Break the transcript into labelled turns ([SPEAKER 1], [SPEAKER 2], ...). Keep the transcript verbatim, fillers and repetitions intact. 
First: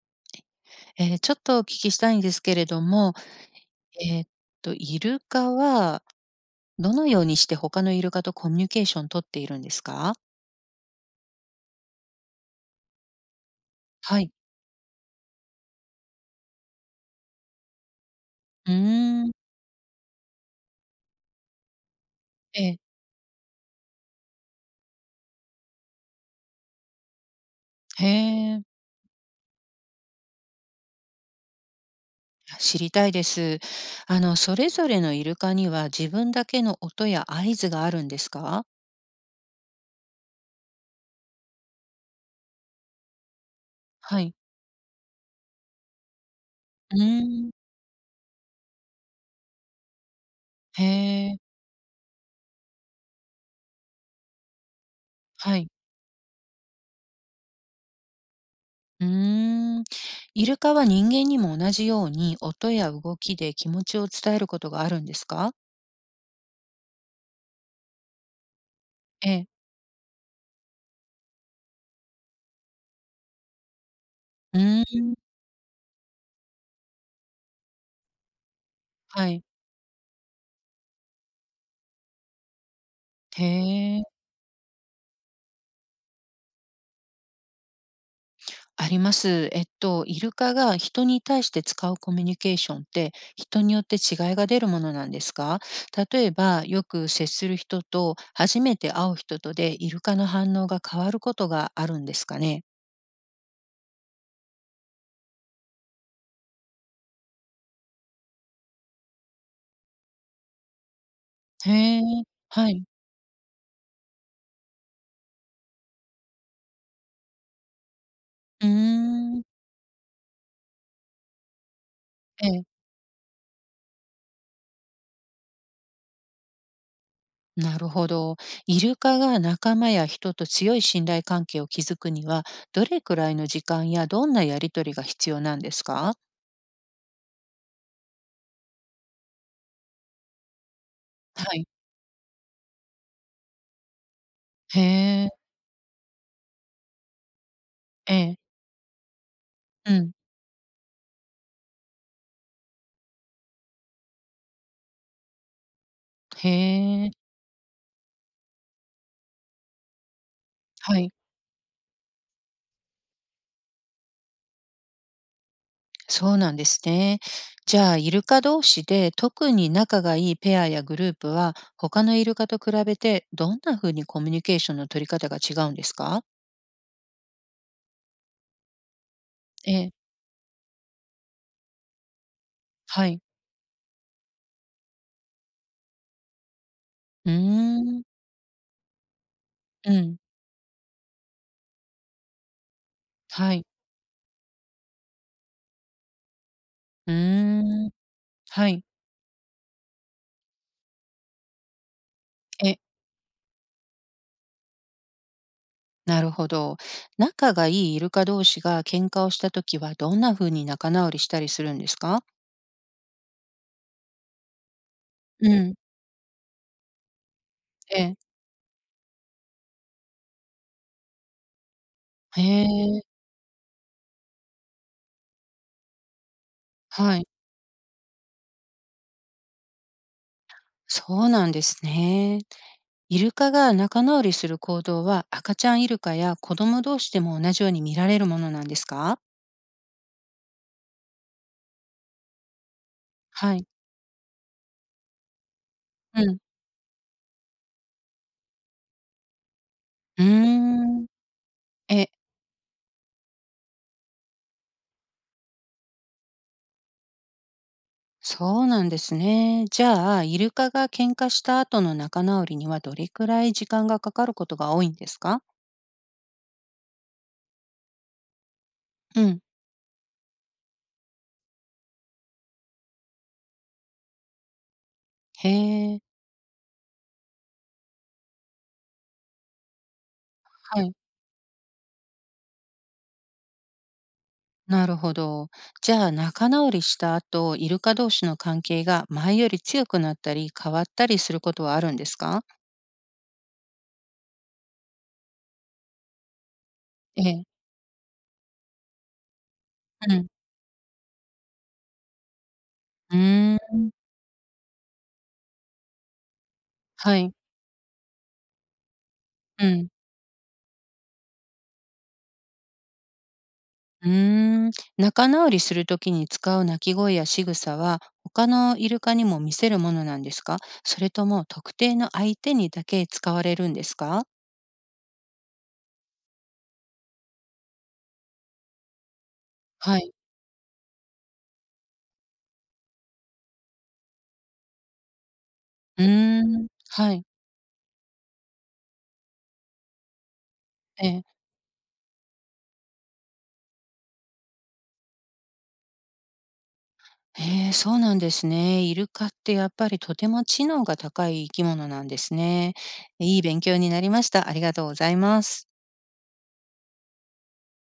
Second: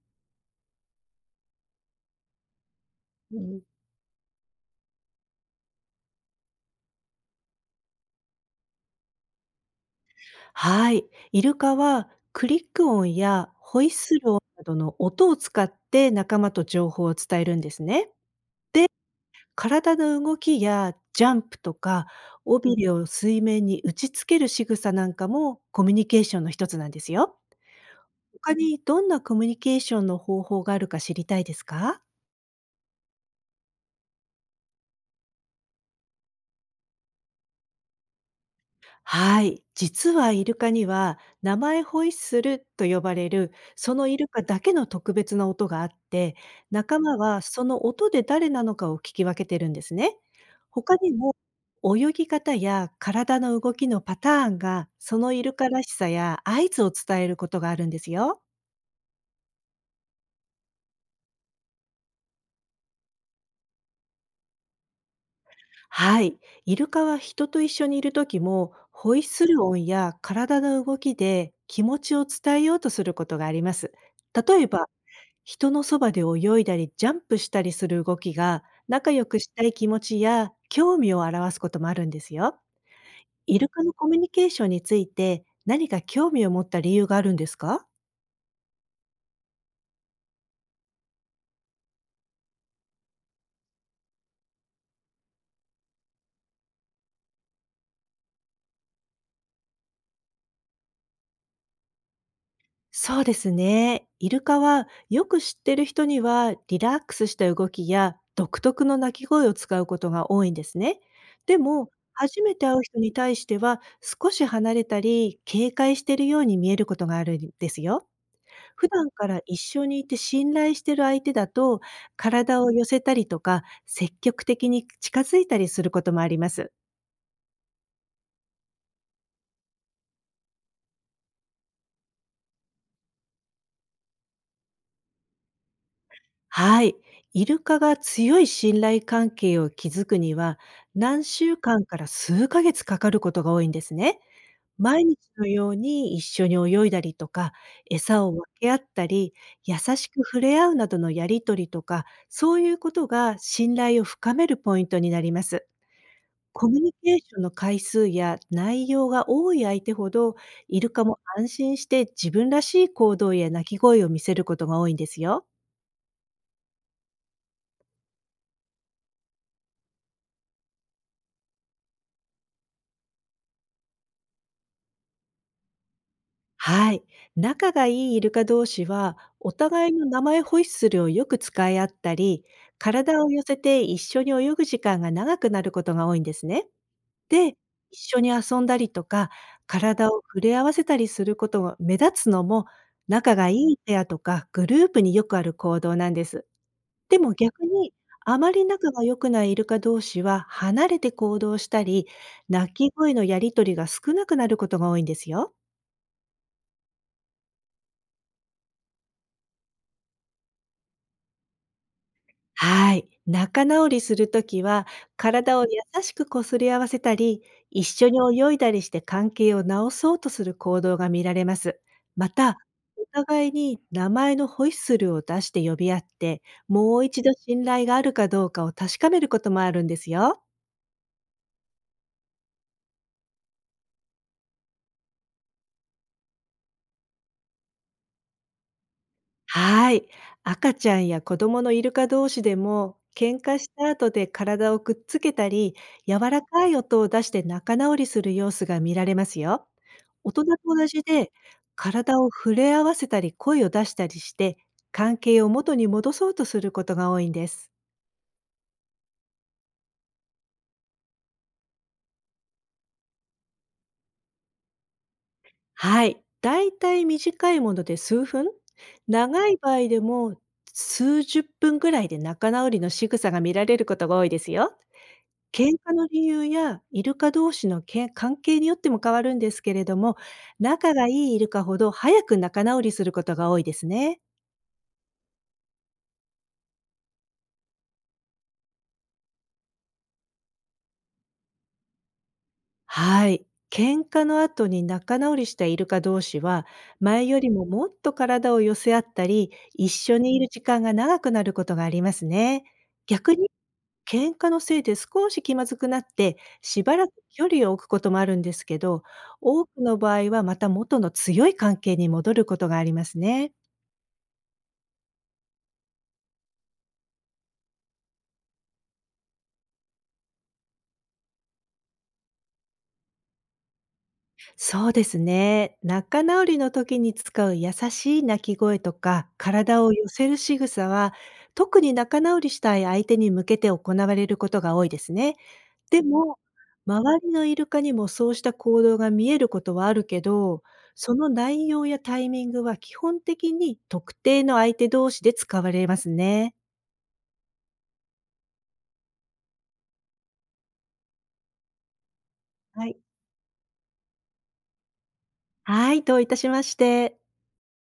[SPEAKER 1] えーちょっとお聞きしたいんですけれども、
[SPEAKER 2] うん、
[SPEAKER 1] えーっと、イルカはどのようにして他のイルカとコミュニケーション取っているんですか？
[SPEAKER 2] はい。イルカはクリック音やホイッス
[SPEAKER 1] はい。
[SPEAKER 2] ル音などの音を使って、仲間と情報を伝えるんですね。
[SPEAKER 1] うーん。
[SPEAKER 2] 体の動きやジャンプとか、尾
[SPEAKER 1] え
[SPEAKER 2] び
[SPEAKER 1] ー。
[SPEAKER 2] れを水面に打ちつける仕草なんかも、コミュニケーションの一つなんですよ。
[SPEAKER 1] へ
[SPEAKER 2] 他
[SPEAKER 1] え。
[SPEAKER 2] にどんなコミュニケーションの方法があるか知りたいですか？
[SPEAKER 1] 知りたいです。あの、それぞれのイルカには自分だけの音や合図があるんですか？
[SPEAKER 2] はい。実はイルカには名前ホイッスルと呼ばれる、そのイ
[SPEAKER 1] は
[SPEAKER 2] ル
[SPEAKER 1] い。
[SPEAKER 2] カだけの特別な音があって、
[SPEAKER 1] う
[SPEAKER 2] 仲間は
[SPEAKER 1] ーん。
[SPEAKER 2] その音で誰なのかを聞き分けてるんですね。他に
[SPEAKER 1] へ
[SPEAKER 2] も、
[SPEAKER 1] え。
[SPEAKER 2] 泳ぎ方や体の動きのパターンが、そのイル
[SPEAKER 1] はい。
[SPEAKER 2] カらしさや合図を伝えることがあるんですよ。
[SPEAKER 1] うーん。イルカは人間にも同じように音や動きで気持ちを伝えることがあるんですか？
[SPEAKER 2] はい。イルカは人と一緒にいる時も、ホイッ
[SPEAKER 1] え
[SPEAKER 2] ス
[SPEAKER 1] え。
[SPEAKER 2] ル音や体の動きで気持ちを伝えようとすることがあります。
[SPEAKER 1] う
[SPEAKER 2] 例え
[SPEAKER 1] ー
[SPEAKER 2] ば、
[SPEAKER 1] ん。
[SPEAKER 2] 人のそばで泳いだりジャンプしたりする動きが、仲良
[SPEAKER 1] は
[SPEAKER 2] く
[SPEAKER 1] い。
[SPEAKER 2] したい気持ちや興味を表すこともあるんですよ。
[SPEAKER 1] へ
[SPEAKER 2] イルカの
[SPEAKER 1] え。
[SPEAKER 2] コミュニケーションについて、何か興味を持った理由があるんですか？
[SPEAKER 1] あります。えっと、イルカが人に対して使うコミュニケーションって、人によって違いが出るものなんですか？例えば、よく接する人と初めて会う人とで、イルカの反応が変わることがあるんですかね？
[SPEAKER 2] そうですね。イルカはよく知ってる人には、リラックスした動きや独特の鳴き声を使うことが多いんですね。で
[SPEAKER 1] へ
[SPEAKER 2] も、
[SPEAKER 1] え、
[SPEAKER 2] 初めて
[SPEAKER 1] は
[SPEAKER 2] 会う
[SPEAKER 1] い。
[SPEAKER 2] 人に対しては、少し離れたり警戒しているように見えることがあるんですよ。
[SPEAKER 1] うー
[SPEAKER 2] 普段から
[SPEAKER 1] ん、
[SPEAKER 2] 一緒にいて信頼してる相手だと、
[SPEAKER 1] え
[SPEAKER 2] 体
[SPEAKER 1] え、
[SPEAKER 2] を寄せたりとか、積極的に近づいたりすることもあります。
[SPEAKER 1] なるほど。イルカが仲間や人と強い信頼関係を築くには、どれくらいの時間やどんなやりとりが必要なんですか？
[SPEAKER 2] はい。イルカが強い信頼関係を築くには、何
[SPEAKER 1] は
[SPEAKER 2] 週
[SPEAKER 1] い。
[SPEAKER 2] 間から数ヶ月かかることが多いんですね。
[SPEAKER 1] へ
[SPEAKER 2] 毎日
[SPEAKER 1] え、
[SPEAKER 2] のように一緒に泳いだりとか、
[SPEAKER 1] え
[SPEAKER 2] 餌を
[SPEAKER 1] え、
[SPEAKER 2] 分け合ったり、優
[SPEAKER 1] う
[SPEAKER 2] し
[SPEAKER 1] ん。
[SPEAKER 2] く触れ合うなどのやりとりとか、そういうことが信頼を深めるポイントになります。
[SPEAKER 1] へ
[SPEAKER 2] コミュニ
[SPEAKER 1] え、
[SPEAKER 2] ケーションの回数や内容が多い相手ほど、イル
[SPEAKER 1] は
[SPEAKER 2] カ
[SPEAKER 1] い。
[SPEAKER 2] も安心して自分らしい行動や鳴き声を見せることが多いんですよ。
[SPEAKER 1] そうなんですね。じゃあ、イルカ同士で特に仲がいいペアやグループは、他のイルカと比べてどんな風にコミュニケーションの取り方が違うんですか？
[SPEAKER 2] はい。仲がいいイルカ同士は、お
[SPEAKER 1] え
[SPEAKER 2] 互い
[SPEAKER 1] え、
[SPEAKER 2] の名前ホイッスルをよく使い合ったり、
[SPEAKER 1] はい。
[SPEAKER 2] 体を寄せて一緒に泳ぐ時間が長くなることが多いんですね。
[SPEAKER 1] うー
[SPEAKER 2] で、
[SPEAKER 1] ん、
[SPEAKER 2] 一緒に遊んだりとか、
[SPEAKER 1] う
[SPEAKER 2] 体
[SPEAKER 1] ん、
[SPEAKER 2] を触れ合わせたりすることが目立つのも、仲が
[SPEAKER 1] は
[SPEAKER 2] い
[SPEAKER 1] い。
[SPEAKER 2] いペアとかグループによくある行動なんです。
[SPEAKER 1] う
[SPEAKER 2] でも逆
[SPEAKER 1] ーん、
[SPEAKER 2] に、あまり
[SPEAKER 1] はい。
[SPEAKER 2] 仲が良くないイルカ同士は、離れて行動したり、鳴
[SPEAKER 1] え、
[SPEAKER 2] き声のやりとりが少なくなることが多いんですよ。
[SPEAKER 1] なるほど。仲がいいイルカ同士が喧嘩をしたときは、どんな風に仲直りしたりするんですか？
[SPEAKER 2] はい。仲直りするときは、
[SPEAKER 1] う
[SPEAKER 2] 体を
[SPEAKER 1] ん、
[SPEAKER 2] 優しくこすり合わせたり、一
[SPEAKER 1] え
[SPEAKER 2] 緒
[SPEAKER 1] え、
[SPEAKER 2] に泳いだりして、関係を直そうとする行動が見られます。ま
[SPEAKER 1] へ
[SPEAKER 2] た、
[SPEAKER 1] え、
[SPEAKER 2] お互いに名前のホイッスルを出して呼び合って、もう
[SPEAKER 1] は
[SPEAKER 2] 一
[SPEAKER 1] い。
[SPEAKER 2] 度信頼があるかどうかを確かめることもあるんですよ。
[SPEAKER 1] そうなんですね。イルカが仲直りする行動は赤ちゃんイルカや子供同士でも同じように見られるものなんですか？
[SPEAKER 2] はい。赤ちゃんや子供のイルカ同士でも、喧
[SPEAKER 1] は
[SPEAKER 2] 嘩
[SPEAKER 1] い。
[SPEAKER 2] した後で体をくっつけたり、柔
[SPEAKER 1] うん。
[SPEAKER 2] らかい音を出して仲直りする様子が見られますよ。
[SPEAKER 1] うー
[SPEAKER 2] 大人と同じ
[SPEAKER 1] ん。
[SPEAKER 2] で、
[SPEAKER 1] え、
[SPEAKER 2] 体を触れ合わせたり声を出したりして、関係を元に戻そうとすることが多いんです。
[SPEAKER 1] そうなんですね。じゃあ、イルカが喧嘩した後の仲直りにはどれくらい時間がかかることが多いんですか？
[SPEAKER 2] はい。だいたい短いもので数分、
[SPEAKER 1] うん。
[SPEAKER 2] 長い場合でも数十分ぐらいで、仲直りの仕草が見られることが多いですよ。
[SPEAKER 1] へ
[SPEAKER 2] 喧嘩
[SPEAKER 1] え。
[SPEAKER 2] の理由やイルカ同士のけん関係によっても変わるんですけれども、
[SPEAKER 1] は
[SPEAKER 2] 仲
[SPEAKER 1] い。
[SPEAKER 2] がいいイルカほど早く仲直りすることが多いですね。
[SPEAKER 1] なるほど。じゃあ、仲直りした後、イルカ同士の関係が前より強くなったり変わったりすることはあるんですか？
[SPEAKER 2] はい。喧嘩の後に仲直りしたイルカ同士は、
[SPEAKER 1] え
[SPEAKER 2] 前よ
[SPEAKER 1] え。
[SPEAKER 2] りももっと体を寄せ合ったり、一
[SPEAKER 1] う
[SPEAKER 2] 緒
[SPEAKER 1] ん。
[SPEAKER 2] にいる時間が長くなることがありますね。
[SPEAKER 1] う
[SPEAKER 2] 逆に、
[SPEAKER 1] ーん。
[SPEAKER 2] 喧嘩のせいで少し気まずくなって、しばらく
[SPEAKER 1] はい。
[SPEAKER 2] 距離を置くこともあるんですけど、多
[SPEAKER 1] う
[SPEAKER 2] く
[SPEAKER 1] ん。
[SPEAKER 2] の場合はまた元の強い関係に戻ることがありますね。
[SPEAKER 1] うーん、仲直りするときに使う鳴き声や仕草は、他のイルカにも見せるものなんですか？それとも特定の相手にだけ使われるんですか？
[SPEAKER 2] そうですね。仲直りの時に使う優しい鳴き声とか、体を
[SPEAKER 1] は
[SPEAKER 2] 寄
[SPEAKER 1] い。
[SPEAKER 2] せる仕草は、特に仲直りしたい相手に向けて行われることが多いですね。で
[SPEAKER 1] う
[SPEAKER 2] も、
[SPEAKER 1] ーん、は
[SPEAKER 2] 周
[SPEAKER 1] い。
[SPEAKER 2] りのイルカにもそうした行動が見えることはあるけど、
[SPEAKER 1] え
[SPEAKER 2] そ
[SPEAKER 1] え。
[SPEAKER 2] の内容やタイミングは基本的に特定の相手同士で使われますね。
[SPEAKER 1] え、そうなんですね。イルカってやっぱりとても知能が高い生き物なんですね。
[SPEAKER 2] はい。
[SPEAKER 1] いい勉強になりました。ありがとうございます。
[SPEAKER 2] はい、どういたしまして。